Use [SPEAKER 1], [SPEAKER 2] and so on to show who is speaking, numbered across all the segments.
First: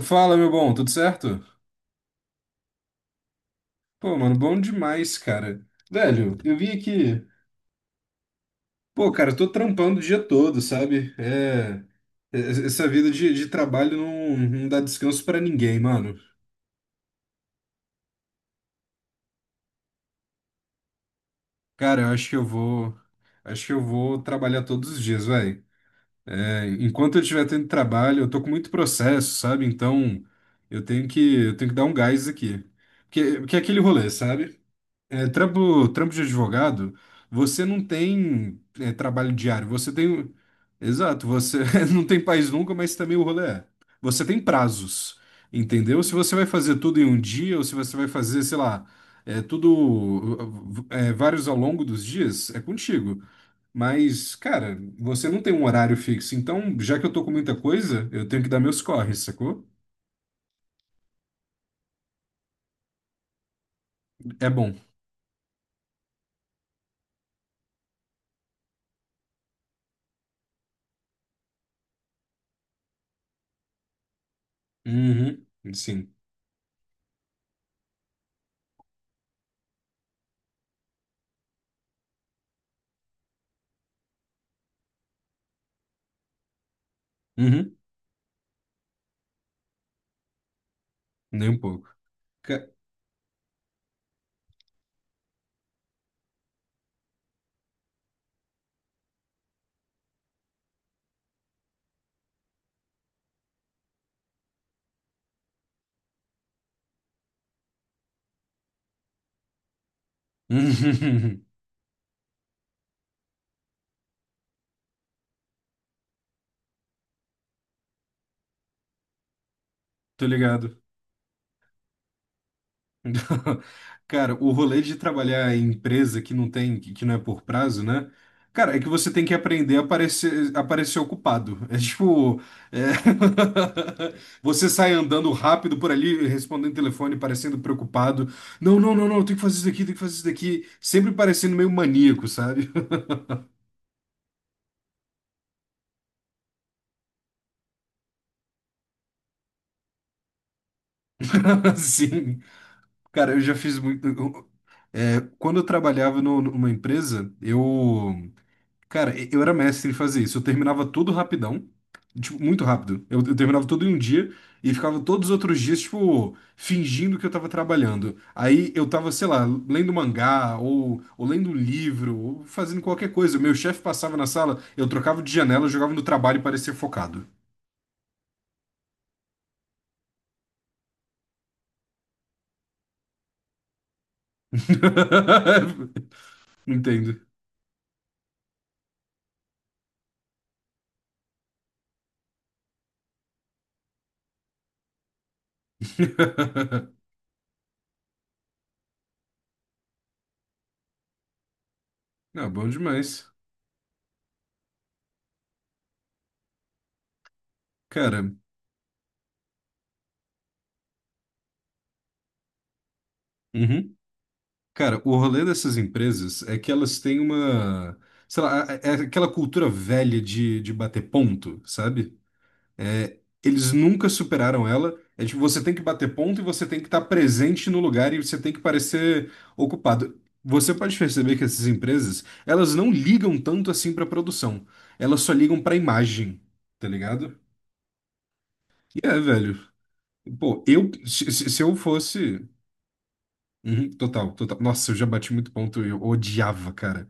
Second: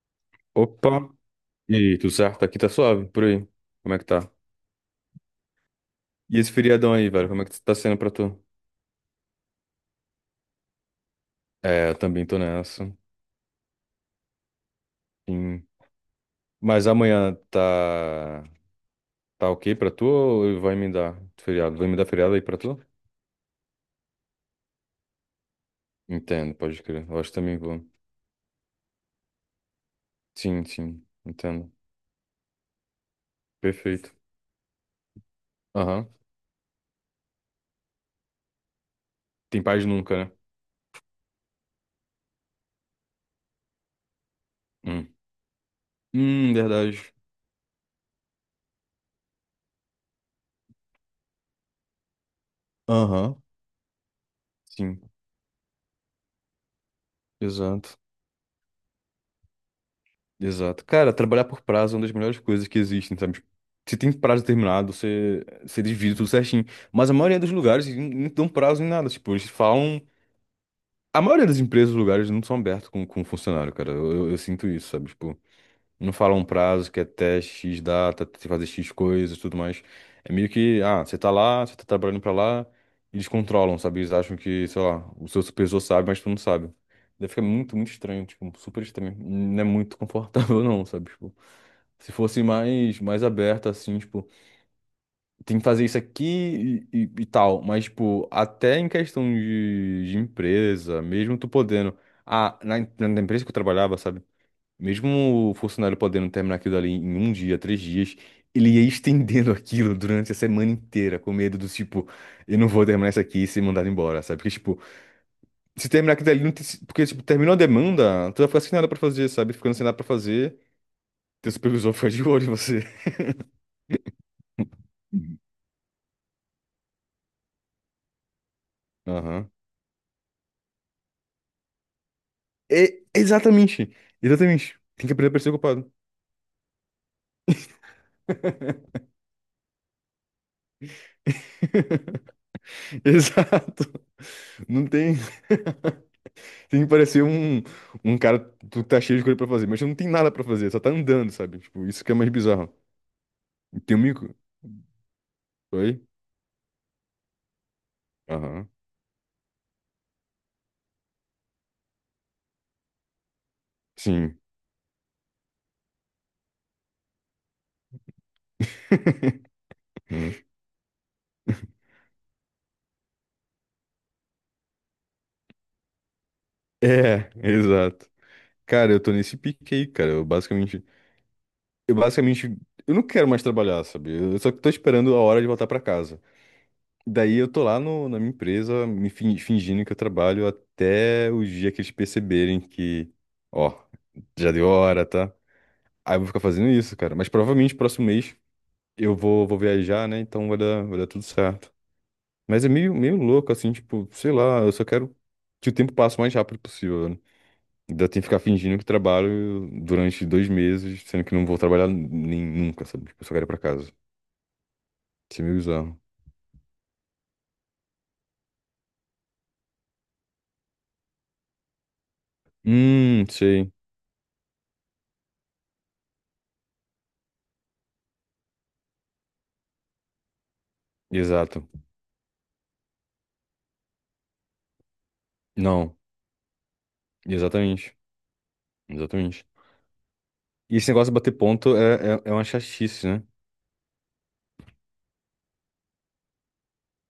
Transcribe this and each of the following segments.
[SPEAKER 1] Fala, meu bom, tudo
[SPEAKER 2] Opa!
[SPEAKER 1] certo?
[SPEAKER 2] E aí, tudo certo? Aqui tá suave, por aí. Como é que
[SPEAKER 1] Pô,
[SPEAKER 2] tá?
[SPEAKER 1] mano, bom demais, cara. Velho,
[SPEAKER 2] E esse
[SPEAKER 1] eu vim
[SPEAKER 2] feriadão aí,
[SPEAKER 1] aqui.
[SPEAKER 2] velho, como é que tá sendo pra tu?
[SPEAKER 1] Pô, cara, eu tô trampando o dia todo, sabe? É.
[SPEAKER 2] É, eu também tô
[SPEAKER 1] Essa
[SPEAKER 2] nessa.
[SPEAKER 1] vida de trabalho não dá descanso pra
[SPEAKER 2] Sim.
[SPEAKER 1] ninguém, mano.
[SPEAKER 2] Mas amanhã tá. Tá ok pra tu ou vai me dar feriado? Vai me
[SPEAKER 1] Cara,
[SPEAKER 2] dar
[SPEAKER 1] eu acho
[SPEAKER 2] feriado
[SPEAKER 1] que
[SPEAKER 2] aí
[SPEAKER 1] eu
[SPEAKER 2] pra tu?
[SPEAKER 1] vou. Acho que eu vou trabalhar todos os dias, velho.
[SPEAKER 2] Entendo,
[SPEAKER 1] É,
[SPEAKER 2] pode crer.
[SPEAKER 1] enquanto
[SPEAKER 2] Eu
[SPEAKER 1] eu
[SPEAKER 2] acho que
[SPEAKER 1] estiver
[SPEAKER 2] também
[SPEAKER 1] tendo
[SPEAKER 2] vou.
[SPEAKER 1] trabalho, eu tô com muito processo, sabe? Então,
[SPEAKER 2] Sim,
[SPEAKER 1] eu
[SPEAKER 2] sim,
[SPEAKER 1] tenho que, eu tenho
[SPEAKER 2] entendo.
[SPEAKER 1] que dar um gás aqui. Porque é aquele rolê,
[SPEAKER 2] Perfeito.
[SPEAKER 1] sabe? É,
[SPEAKER 2] Aham.
[SPEAKER 1] trampo de advogado, você não tem é, trabalho
[SPEAKER 2] Tem
[SPEAKER 1] diário,
[SPEAKER 2] paz
[SPEAKER 1] você
[SPEAKER 2] nunca, né?
[SPEAKER 1] tem. Exato, você não tem país nunca, mas também o rolê é. Você tem
[SPEAKER 2] Hum.
[SPEAKER 1] prazos, entendeu? Se você vai fazer
[SPEAKER 2] Verdade.
[SPEAKER 1] tudo em um dia, ou se você vai fazer, sei lá, é, tudo, é, vários ao longo dos dias, é contigo.
[SPEAKER 2] Aham.
[SPEAKER 1] Mas, cara,
[SPEAKER 2] Sim,
[SPEAKER 1] você não tem um horário fixo, então, já que eu tô com muita
[SPEAKER 2] exato.
[SPEAKER 1] coisa, eu tenho que dar meus corres, sacou?
[SPEAKER 2] Exato. Cara, trabalhar por prazo é uma das melhores coisas que existem, sabe? Tipo, se tem prazo
[SPEAKER 1] É bom.
[SPEAKER 2] determinado, você divide tudo certinho. Mas a maioria dos lugares não dão prazo em nada. Tipo, eles falam. A maioria das empresas, lugares, não são abertos com funcionário, cara. Eu sinto isso, sabe? Tipo,
[SPEAKER 1] Uhum, sim.
[SPEAKER 2] não falam um prazo que é até X data, tem que fazer X coisas e tudo mais. É meio que, ah, você tá lá, você tá trabalhando pra lá, eles controlam, sabe? Eles acham que, sei lá, o seu supervisor sabe, mas tu não sabe. Daí fica
[SPEAKER 1] Uhum,
[SPEAKER 2] muito, muito estranho, tipo, super estranho. Não é muito confortável, não, sabe? Tipo.
[SPEAKER 1] nem um pouco.
[SPEAKER 2] Se fosse
[SPEAKER 1] Ca-
[SPEAKER 2] mais, mais aberta, assim, tipo, tem que fazer isso aqui e, e tal. Mas, tipo, até em questão de empresa, mesmo tu podendo. Ah, na, na empresa que eu trabalhava, sabe? Mesmo o funcionário podendo terminar aquilo ali em um dia, três dias, ele ia estendendo aquilo durante a semana inteira, com medo do tipo, eu não vou terminar isso aqui e ser mandado embora, sabe? Porque, tipo, se terminar aquilo ali, não tem, porque, tipo, terminou a demanda, tu vai ficar sem nada pra fazer, sabe? Ficando sem nada pra
[SPEAKER 1] Tô
[SPEAKER 2] fazer,
[SPEAKER 1] ligado.
[SPEAKER 2] teu supervisor fica de olho em você.
[SPEAKER 1] Cara, o rolê de trabalhar em empresa que não tem, que não é por prazo, né? Cara, é que você tem que
[SPEAKER 2] Aham.
[SPEAKER 1] aprender a aparecer, aparecer ocupado. É tipo. é,
[SPEAKER 2] É, exatamente.
[SPEAKER 1] Você
[SPEAKER 2] Exatamente.
[SPEAKER 1] sai
[SPEAKER 2] Tem que aprender
[SPEAKER 1] andando
[SPEAKER 2] a parecer
[SPEAKER 1] rápido por
[SPEAKER 2] ocupado.
[SPEAKER 1] ali, respondendo telefone, parecendo preocupado. Não, eu tenho que fazer isso daqui, tenho que fazer isso daqui. Sempre parecendo meio maníaco, sabe?
[SPEAKER 2] Exato. Não tem. Tem que parecer um, um cara que tá cheio de coisa pra fazer, mas não tem nada pra fazer, só tá andando, sabe? Tipo, isso que é mais
[SPEAKER 1] Assim.
[SPEAKER 2] bizarro.
[SPEAKER 1] Cara, eu já fiz
[SPEAKER 2] E tem um
[SPEAKER 1] muito.
[SPEAKER 2] mico?
[SPEAKER 1] Quando eu
[SPEAKER 2] Oi?
[SPEAKER 1] trabalhava numa empresa, eu.
[SPEAKER 2] Aham.
[SPEAKER 1] Cara, eu era mestre em fazer isso. Eu terminava tudo rapidão. Tipo, muito rápido. Eu terminava tudo em um dia
[SPEAKER 2] Sim.
[SPEAKER 1] e ficava todos os outros dias, tipo, fingindo que eu tava trabalhando. Aí eu tava, sei lá, lendo
[SPEAKER 2] Hum.
[SPEAKER 1] mangá, ou lendo um livro, ou fazendo qualquer coisa. O meu chefe passava na sala, eu trocava de janela, eu jogava no trabalho e parecia focado.
[SPEAKER 2] É, exato. Cara, eu tô nesse pique aí, cara. Eu basicamente. Eu basicamente. Eu não quero mais trabalhar, sabe? Eu só tô esperando a hora de voltar pra casa.
[SPEAKER 1] Entendo.
[SPEAKER 2] Daí eu tô lá na minha empresa, me fingindo que eu trabalho até o dia que eles perceberem que, ó, já deu hora, tá? Aí eu vou ficar fazendo isso, cara. Mas provavelmente próximo mês eu vou, vou viajar, né? Então vai dar tudo certo.
[SPEAKER 1] Não,
[SPEAKER 2] Mas
[SPEAKER 1] bom
[SPEAKER 2] é meio, meio
[SPEAKER 1] demais.
[SPEAKER 2] louco, assim, tipo, sei lá, eu só quero que o tempo passe o mais rápido possível, né? Ainda tem que
[SPEAKER 1] Cara,
[SPEAKER 2] ficar fingindo que trabalho durante dois meses, sendo que não vou trabalhar nem nunca, sabe? Tipo, eu só quero ir pra casa.
[SPEAKER 1] uhum. Cara, o
[SPEAKER 2] Isso
[SPEAKER 1] rolê
[SPEAKER 2] é meio
[SPEAKER 1] dessas
[SPEAKER 2] bizarro.
[SPEAKER 1] empresas é que elas têm uma, sei lá, é aquela cultura velha de bater ponto, sabe? É, eles
[SPEAKER 2] Sei.
[SPEAKER 1] nunca superaram ela. É tipo, você tem que bater ponto e você tem que estar presente no lugar e você tem que parecer ocupado. Você pode perceber que
[SPEAKER 2] Exato.
[SPEAKER 1] essas empresas, elas não ligam tanto assim pra produção. Elas só ligam pra
[SPEAKER 2] Não,
[SPEAKER 1] imagem, tá ligado?
[SPEAKER 2] exatamente.
[SPEAKER 1] E é,
[SPEAKER 2] Exatamente.
[SPEAKER 1] velho. Pô,
[SPEAKER 2] E esse
[SPEAKER 1] eu,
[SPEAKER 2] negócio de
[SPEAKER 1] se,
[SPEAKER 2] bater
[SPEAKER 1] se se eu
[SPEAKER 2] ponto é, é, é uma
[SPEAKER 1] fosse.
[SPEAKER 2] chatice, né?
[SPEAKER 1] Uhum, total. Nossa, eu já bati muito ponto, eu odiava, cara.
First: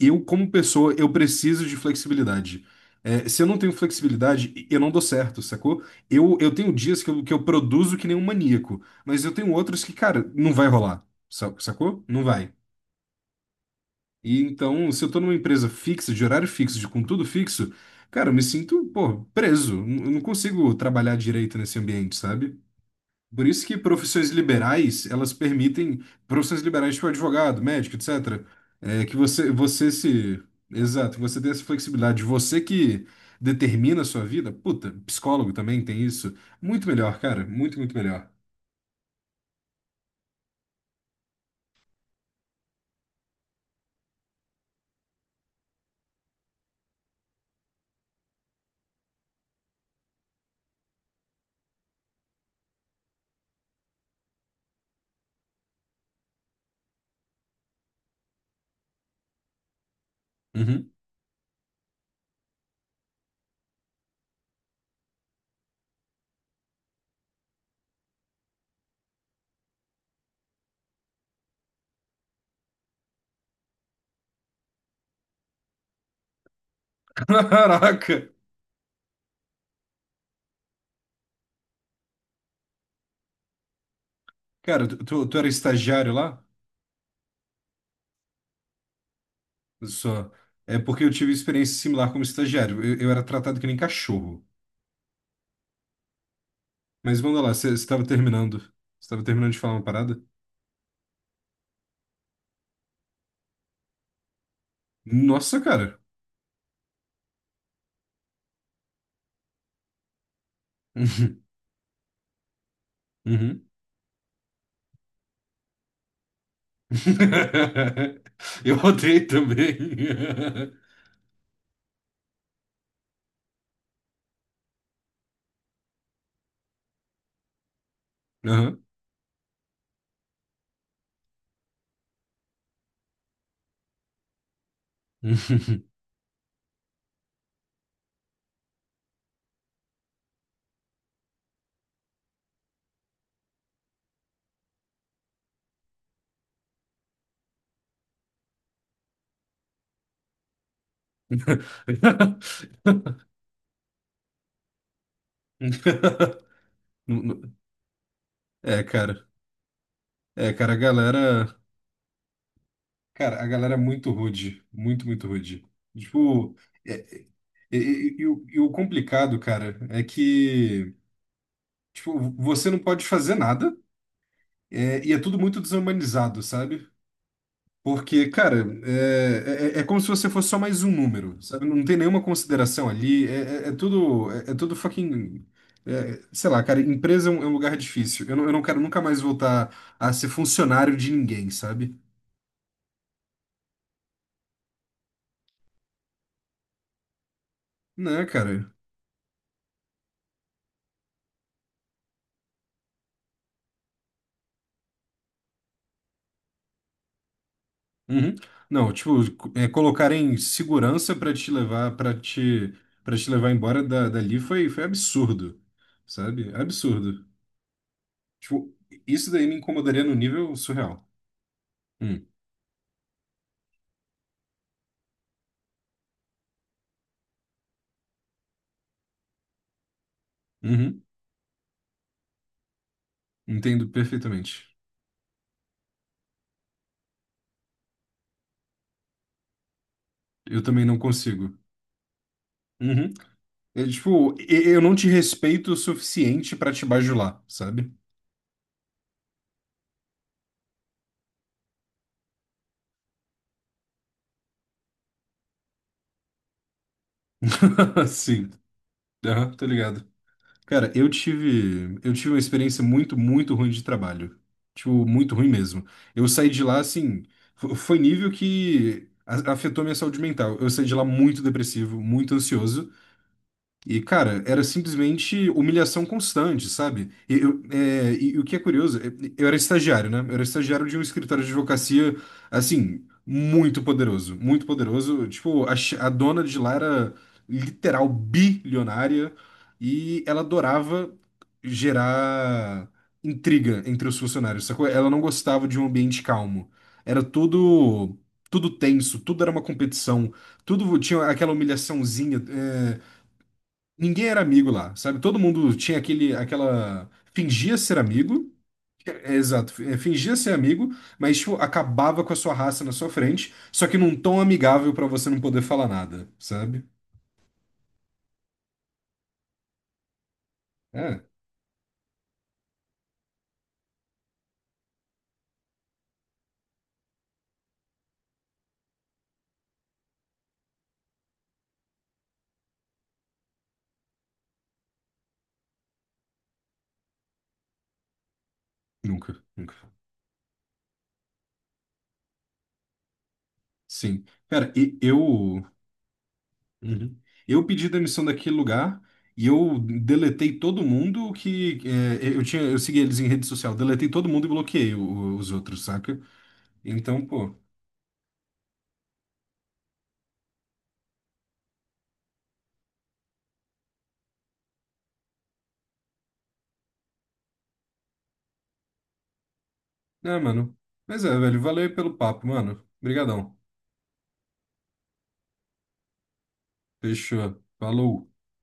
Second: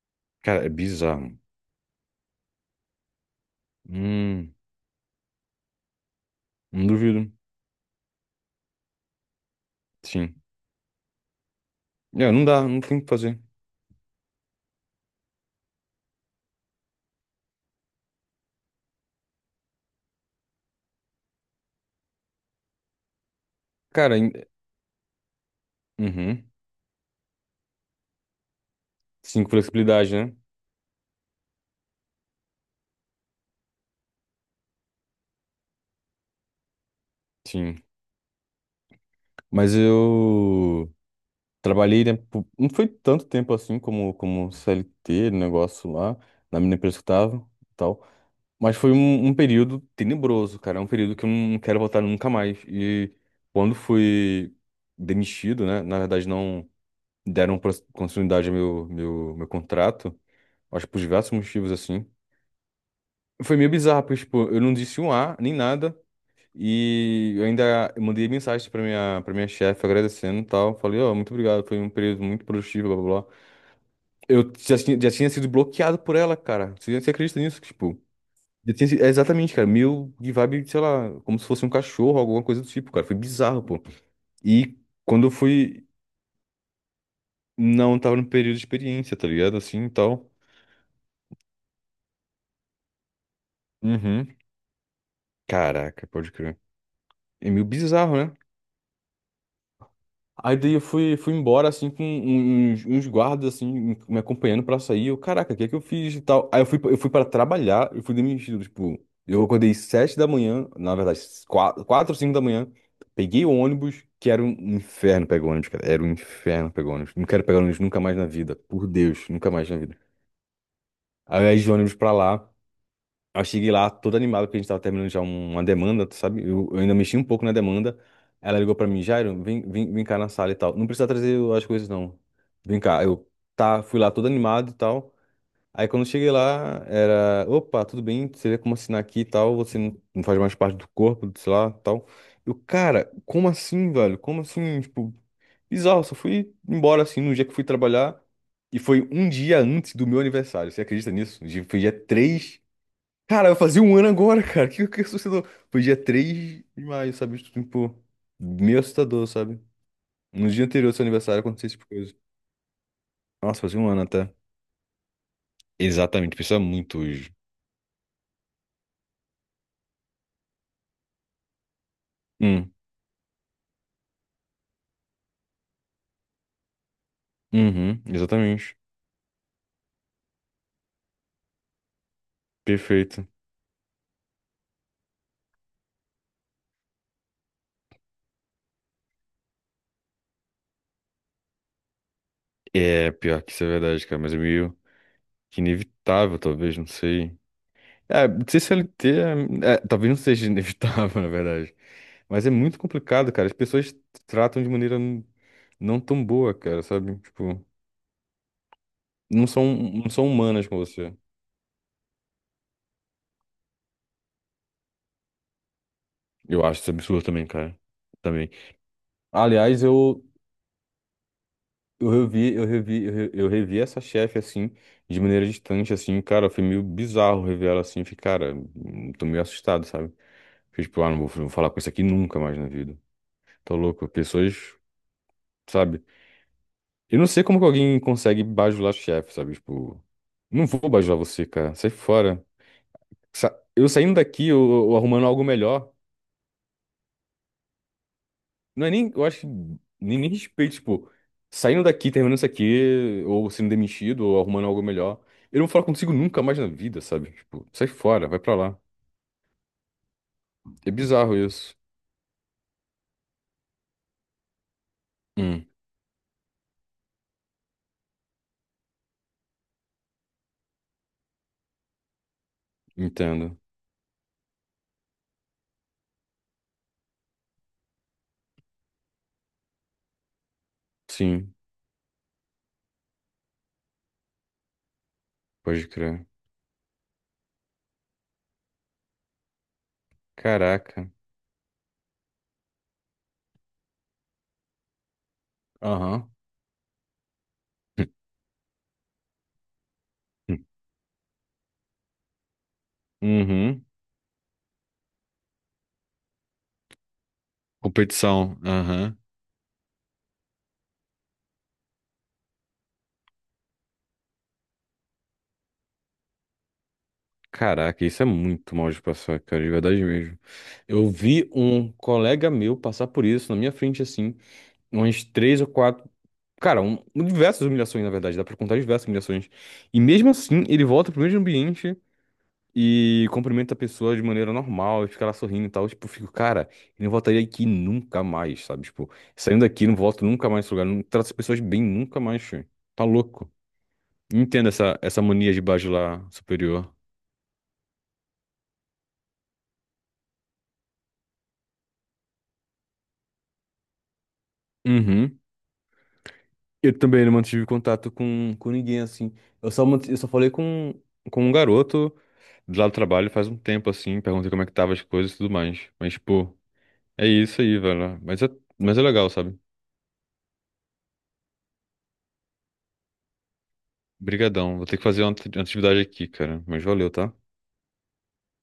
[SPEAKER 1] Eu, como
[SPEAKER 2] Cara, é
[SPEAKER 1] pessoa, eu
[SPEAKER 2] bizarro.
[SPEAKER 1] preciso de flexibilidade. É, se eu não tenho
[SPEAKER 2] Hum,
[SPEAKER 1] flexibilidade, eu não dou certo, sacou? Eu tenho
[SPEAKER 2] não
[SPEAKER 1] dias
[SPEAKER 2] duvido.
[SPEAKER 1] que eu produzo que nem um maníaco, mas eu tenho outros que, cara,
[SPEAKER 2] Sim.
[SPEAKER 1] não vai rolar, sacou? Não
[SPEAKER 2] É, não
[SPEAKER 1] vai.
[SPEAKER 2] dá, não tem o que fazer.
[SPEAKER 1] E então, se eu tô numa empresa fixa, de horário fixo, de com tudo fixo, cara, eu me sinto, pô, preso. Eu não consigo trabalhar direito nesse ambiente, sabe? Por isso que
[SPEAKER 2] Cara,
[SPEAKER 1] profissões
[SPEAKER 2] em-
[SPEAKER 1] liberais, elas permitem,
[SPEAKER 2] uhum.
[SPEAKER 1] profissões liberais tipo advogado, médico, etcétera é, que
[SPEAKER 2] Sim, com
[SPEAKER 1] você, você
[SPEAKER 2] flexibilidade, né?
[SPEAKER 1] se, exato, você tem essa flexibilidade, você que determina a sua vida, puta, psicólogo também tem isso, muito melhor, cara,
[SPEAKER 2] Sim.
[SPEAKER 1] muito melhor.
[SPEAKER 2] Mas eu trabalhei, né? por- Não foi tanto tempo assim como, como CLT, negócio lá, na minha empresa que eu tava e tal. Mas foi um, um período tenebroso, cara. É um período que eu não quero voltar nunca mais. E quando fui demitido, né? Na verdade, não. Deram continuidade ao meu contrato, acho
[SPEAKER 1] Uhum.
[SPEAKER 2] que por diversos motivos, assim. Foi meio bizarro, porque, tipo, eu não disse um A, nem nada, e eu ainda mandei mensagem pra minha chefe agradecendo e tal. Falei, ó, muito obrigado, foi um período muito produtivo, blá, blá, blá. Eu já tinha sido bloqueado por ela, cara. Você acredita nisso? Que, tipo,
[SPEAKER 1] Caraca!
[SPEAKER 2] já tinha, é exatamente, cara, meio de vibe, sei lá, como se fosse um cachorro, alguma coisa do tipo, cara. Foi bizarro, pô. E
[SPEAKER 1] Cara, tu,
[SPEAKER 2] quando
[SPEAKER 1] tu
[SPEAKER 2] eu
[SPEAKER 1] tu era
[SPEAKER 2] fui,
[SPEAKER 1] estagiário lá?
[SPEAKER 2] não tava no período de experiência, tá ligado? Assim, e tal.
[SPEAKER 1] Só. É porque eu tive experiência similar como estagiário, eu era tratado que nem
[SPEAKER 2] Uhum.
[SPEAKER 1] cachorro.
[SPEAKER 2] Caraca, pode crer.
[SPEAKER 1] Mas manda lá,
[SPEAKER 2] É meio bizarro, né?
[SPEAKER 1] você estava terminando de falar uma parada?
[SPEAKER 2] Aí daí eu fui, fui embora, assim, com um, um, uns, uns guardas, assim, me acompanhando pra sair. Eu, caraca, o
[SPEAKER 1] Nossa,
[SPEAKER 2] que é que eu
[SPEAKER 1] cara!
[SPEAKER 2] fiz e tal? Aí eu fui pra trabalhar, eu fui demitido, tipo... Eu acordei sete da manhã, na verdade, quatro, ou cinco da manhã. Peguei o
[SPEAKER 1] Uhum.
[SPEAKER 2] ônibus, que era um inferno pegar ônibus, cara. Era um inferno pegar ônibus. Não quero pegar ônibus nunca mais na vida,
[SPEAKER 1] Eu
[SPEAKER 2] por
[SPEAKER 1] odeio
[SPEAKER 2] Deus, nunca mais
[SPEAKER 1] também.
[SPEAKER 2] na vida. Aí eu ia de ônibus pra lá. Eu cheguei lá todo animado, porque a gente tava terminando já um, uma demanda, tu sabe? Eu ainda mexi um pouco na demanda. Ela ligou
[SPEAKER 1] Aham.
[SPEAKER 2] pra mim, Jairo, vem, vem, vem cá na sala e tal. Não precisa trazer as coisas, não. Vem cá. Eu tá, fui lá todo animado e tal. Aí quando eu cheguei lá, era, opa, tudo bem, você vê como assinar aqui e tal, você não, não faz mais parte do corpo, sei lá, tal. Eu, cara, como assim, velho? Como assim? Tipo, bizarro, só fui embora assim no dia que fui trabalhar. E foi um dia antes do meu aniversário. Você acredita nisso? Dia- foi dia 3. Cara, vai fazer um ano agora, cara. O que, que assustador? Foi dia 3 de maio,
[SPEAKER 1] Não,
[SPEAKER 2] sabe?
[SPEAKER 1] não.
[SPEAKER 2] Tipo, meio
[SPEAKER 1] É,
[SPEAKER 2] assustador,
[SPEAKER 1] cara.
[SPEAKER 2] sabe? No
[SPEAKER 1] É,
[SPEAKER 2] dia
[SPEAKER 1] cara, a
[SPEAKER 2] anterior do seu aniversário
[SPEAKER 1] galera.
[SPEAKER 2] aconteceu esse tipo de coisa.
[SPEAKER 1] Cara, a
[SPEAKER 2] Nossa,
[SPEAKER 1] galera é
[SPEAKER 2] fazia um ano
[SPEAKER 1] muito
[SPEAKER 2] até.
[SPEAKER 1] rude. Muito, rude.
[SPEAKER 2] Exatamente,
[SPEAKER 1] Tipo,
[SPEAKER 2] pensa muito
[SPEAKER 1] é- é-
[SPEAKER 2] hoje.
[SPEAKER 1] e o complicado, cara, é que, tipo, você
[SPEAKER 2] Hum,
[SPEAKER 1] não pode fazer nada, é, e é tudo muito desumanizado, sabe?
[SPEAKER 2] uhum,
[SPEAKER 1] Porque, cara,
[SPEAKER 2] exatamente.
[SPEAKER 1] é como se você fosse só mais um número, sabe? Não tem nenhuma consideração ali,
[SPEAKER 2] Perfeito.
[SPEAKER 1] é tudo, é, é tudo fucking, é, sei lá, cara, empresa é um lugar difícil. Eu não quero nunca mais voltar a ser funcionário de ninguém, sabe?
[SPEAKER 2] É, pior que isso é verdade, cara, mas é meio que inevitável, talvez, não sei. É,
[SPEAKER 1] Né,
[SPEAKER 2] ser
[SPEAKER 1] cara?
[SPEAKER 2] CLT, é, é, talvez não seja inevitável, na verdade. Mas é muito complicado, cara. As pessoas tratam de maneira não tão boa, cara, sabe? Tipo.
[SPEAKER 1] Uhum. Não, tipo,
[SPEAKER 2] Não são, não
[SPEAKER 1] colocar
[SPEAKER 2] são
[SPEAKER 1] em
[SPEAKER 2] humanas com você.
[SPEAKER 1] segurança pra te levar, para te levar embora dali foi, foi absurdo, sabe?
[SPEAKER 2] Eu acho isso absurdo
[SPEAKER 1] Absurdo.
[SPEAKER 2] também, cara. Também.
[SPEAKER 1] Tipo, isso daí me
[SPEAKER 2] Aliás,
[SPEAKER 1] incomodaria no nível surreal.
[SPEAKER 2] eu
[SPEAKER 1] Hum.
[SPEAKER 2] revi, eu revi, eu revi essa chefe, assim, de maneira distante, assim, cara, foi meio bizarro rever ela assim, fiquei, cara, tô meio assustado, sabe? Fiquei tipo,
[SPEAKER 1] Uhum.
[SPEAKER 2] ah, não vou, não vou falar com isso aqui nunca mais na vida. Tô
[SPEAKER 1] Entendo
[SPEAKER 2] louco,
[SPEAKER 1] perfeitamente.
[SPEAKER 2] pessoas, sabe? Eu não sei como que alguém consegue bajular chefe, sabe? Tipo,
[SPEAKER 1] Eu
[SPEAKER 2] não vou
[SPEAKER 1] também não
[SPEAKER 2] bajular você,
[SPEAKER 1] consigo.
[SPEAKER 2] cara, sai fora.
[SPEAKER 1] Uhum. É,
[SPEAKER 2] Eu saindo
[SPEAKER 1] tipo,
[SPEAKER 2] daqui,
[SPEAKER 1] eu não
[SPEAKER 2] eu
[SPEAKER 1] te
[SPEAKER 2] arrumando algo
[SPEAKER 1] respeito o
[SPEAKER 2] melhor.
[SPEAKER 1] suficiente pra te bajular, sabe?
[SPEAKER 2] Não é nem, eu acho, que nem, nem respeito, tipo, saindo daqui, terminando isso aqui, ou sendo demitido, ou arrumando algo melhor. Eu não vou falar contigo nunca mais na vida, sabe? Tipo, sai fora, vai
[SPEAKER 1] Sim.
[SPEAKER 2] pra lá.
[SPEAKER 1] Aham, tô ligado. Cara,
[SPEAKER 2] É bizarro isso.
[SPEAKER 1] eu tive uma experiência muito ruim de trabalho. Tipo, muito ruim
[SPEAKER 2] Hum,
[SPEAKER 1] mesmo. Eu saí de lá, assim, foi nível que afetou minha saúde mental. Eu saí de lá muito depressivo, muito ansioso.
[SPEAKER 2] entendo.
[SPEAKER 1] E, cara, era simplesmente humilhação constante, sabe? E, o que é curioso, é- eu era estagiário, né? Eu era estagiário de um escritório de
[SPEAKER 2] Sim,
[SPEAKER 1] advocacia, assim, muito poderoso, muito poderoso. Tipo,
[SPEAKER 2] pode
[SPEAKER 1] a
[SPEAKER 2] crer.
[SPEAKER 1] dona de lá era literal bilionária e ela
[SPEAKER 2] Caraca.
[SPEAKER 1] adorava gerar intriga entre os funcionários, sacou? Ela não gostava de um ambiente
[SPEAKER 2] Aham.
[SPEAKER 1] calmo. Era tudo, tudo tenso, tudo era uma competição,
[SPEAKER 2] Hum.
[SPEAKER 1] tudo tinha aquela humilhaçãozinha.
[SPEAKER 2] Uhum.
[SPEAKER 1] Ninguém era amigo lá, sabe? Todo mundo tinha aquele, aquela. Fingia ser amigo.
[SPEAKER 2] Competição. Aham.
[SPEAKER 1] Exato, é, fingia ser amigo, mas tipo, acabava com a sua raça na sua frente, só que num tom amigável pra você não poder falar nada, sabe?
[SPEAKER 2] Caraca, isso é muito mal de passar, cara, de verdade mesmo. Eu
[SPEAKER 1] É,
[SPEAKER 2] vi um colega meu passar por isso na minha frente, assim, umas três ou quatro. Cara, um, diversas humilhações, na verdade, dá pra contar diversas humilhações. E mesmo assim, ele volta pro mesmo ambiente e cumprimenta a pessoa de maneira normal, e fica lá sorrindo e tal. Tipo, eu fico, cara, ele não voltaria aqui nunca mais, sabe? Tipo,
[SPEAKER 1] nunca,
[SPEAKER 2] saindo
[SPEAKER 1] nunca.
[SPEAKER 2] daqui, não volto nunca mais nesse lugar, não trato as pessoas bem nunca mais, tio. Tá louco.
[SPEAKER 1] Sim.
[SPEAKER 2] Não entendo
[SPEAKER 1] Cara,
[SPEAKER 2] essa, essa mania de
[SPEAKER 1] eu.
[SPEAKER 2] baixo lá superior.
[SPEAKER 1] Uhum. Eu pedi demissão daquele lugar e eu deletei todo mundo que. Eu segui eles em rede social, deletei todo mundo e bloqueei
[SPEAKER 2] Uhum.
[SPEAKER 1] os outros, saca?
[SPEAKER 2] Eu
[SPEAKER 1] Então,
[SPEAKER 2] também não
[SPEAKER 1] pô.
[SPEAKER 2] mantive contato com ninguém, assim. Eu só, eu só falei com um garoto. Do lado do trabalho faz um tempo assim, perguntei como é que tava as coisas e tudo mais. Mas, pô, é isso aí, velho. Mas é legal, sabe?
[SPEAKER 1] É, mano. Mas é, velho. Valeu aí pelo papo, mano. Obrigadão.
[SPEAKER 2] Brigadão. Vou ter que fazer uma atividade aqui, cara. Mas valeu, tá?
[SPEAKER 1] Fechou. Falou.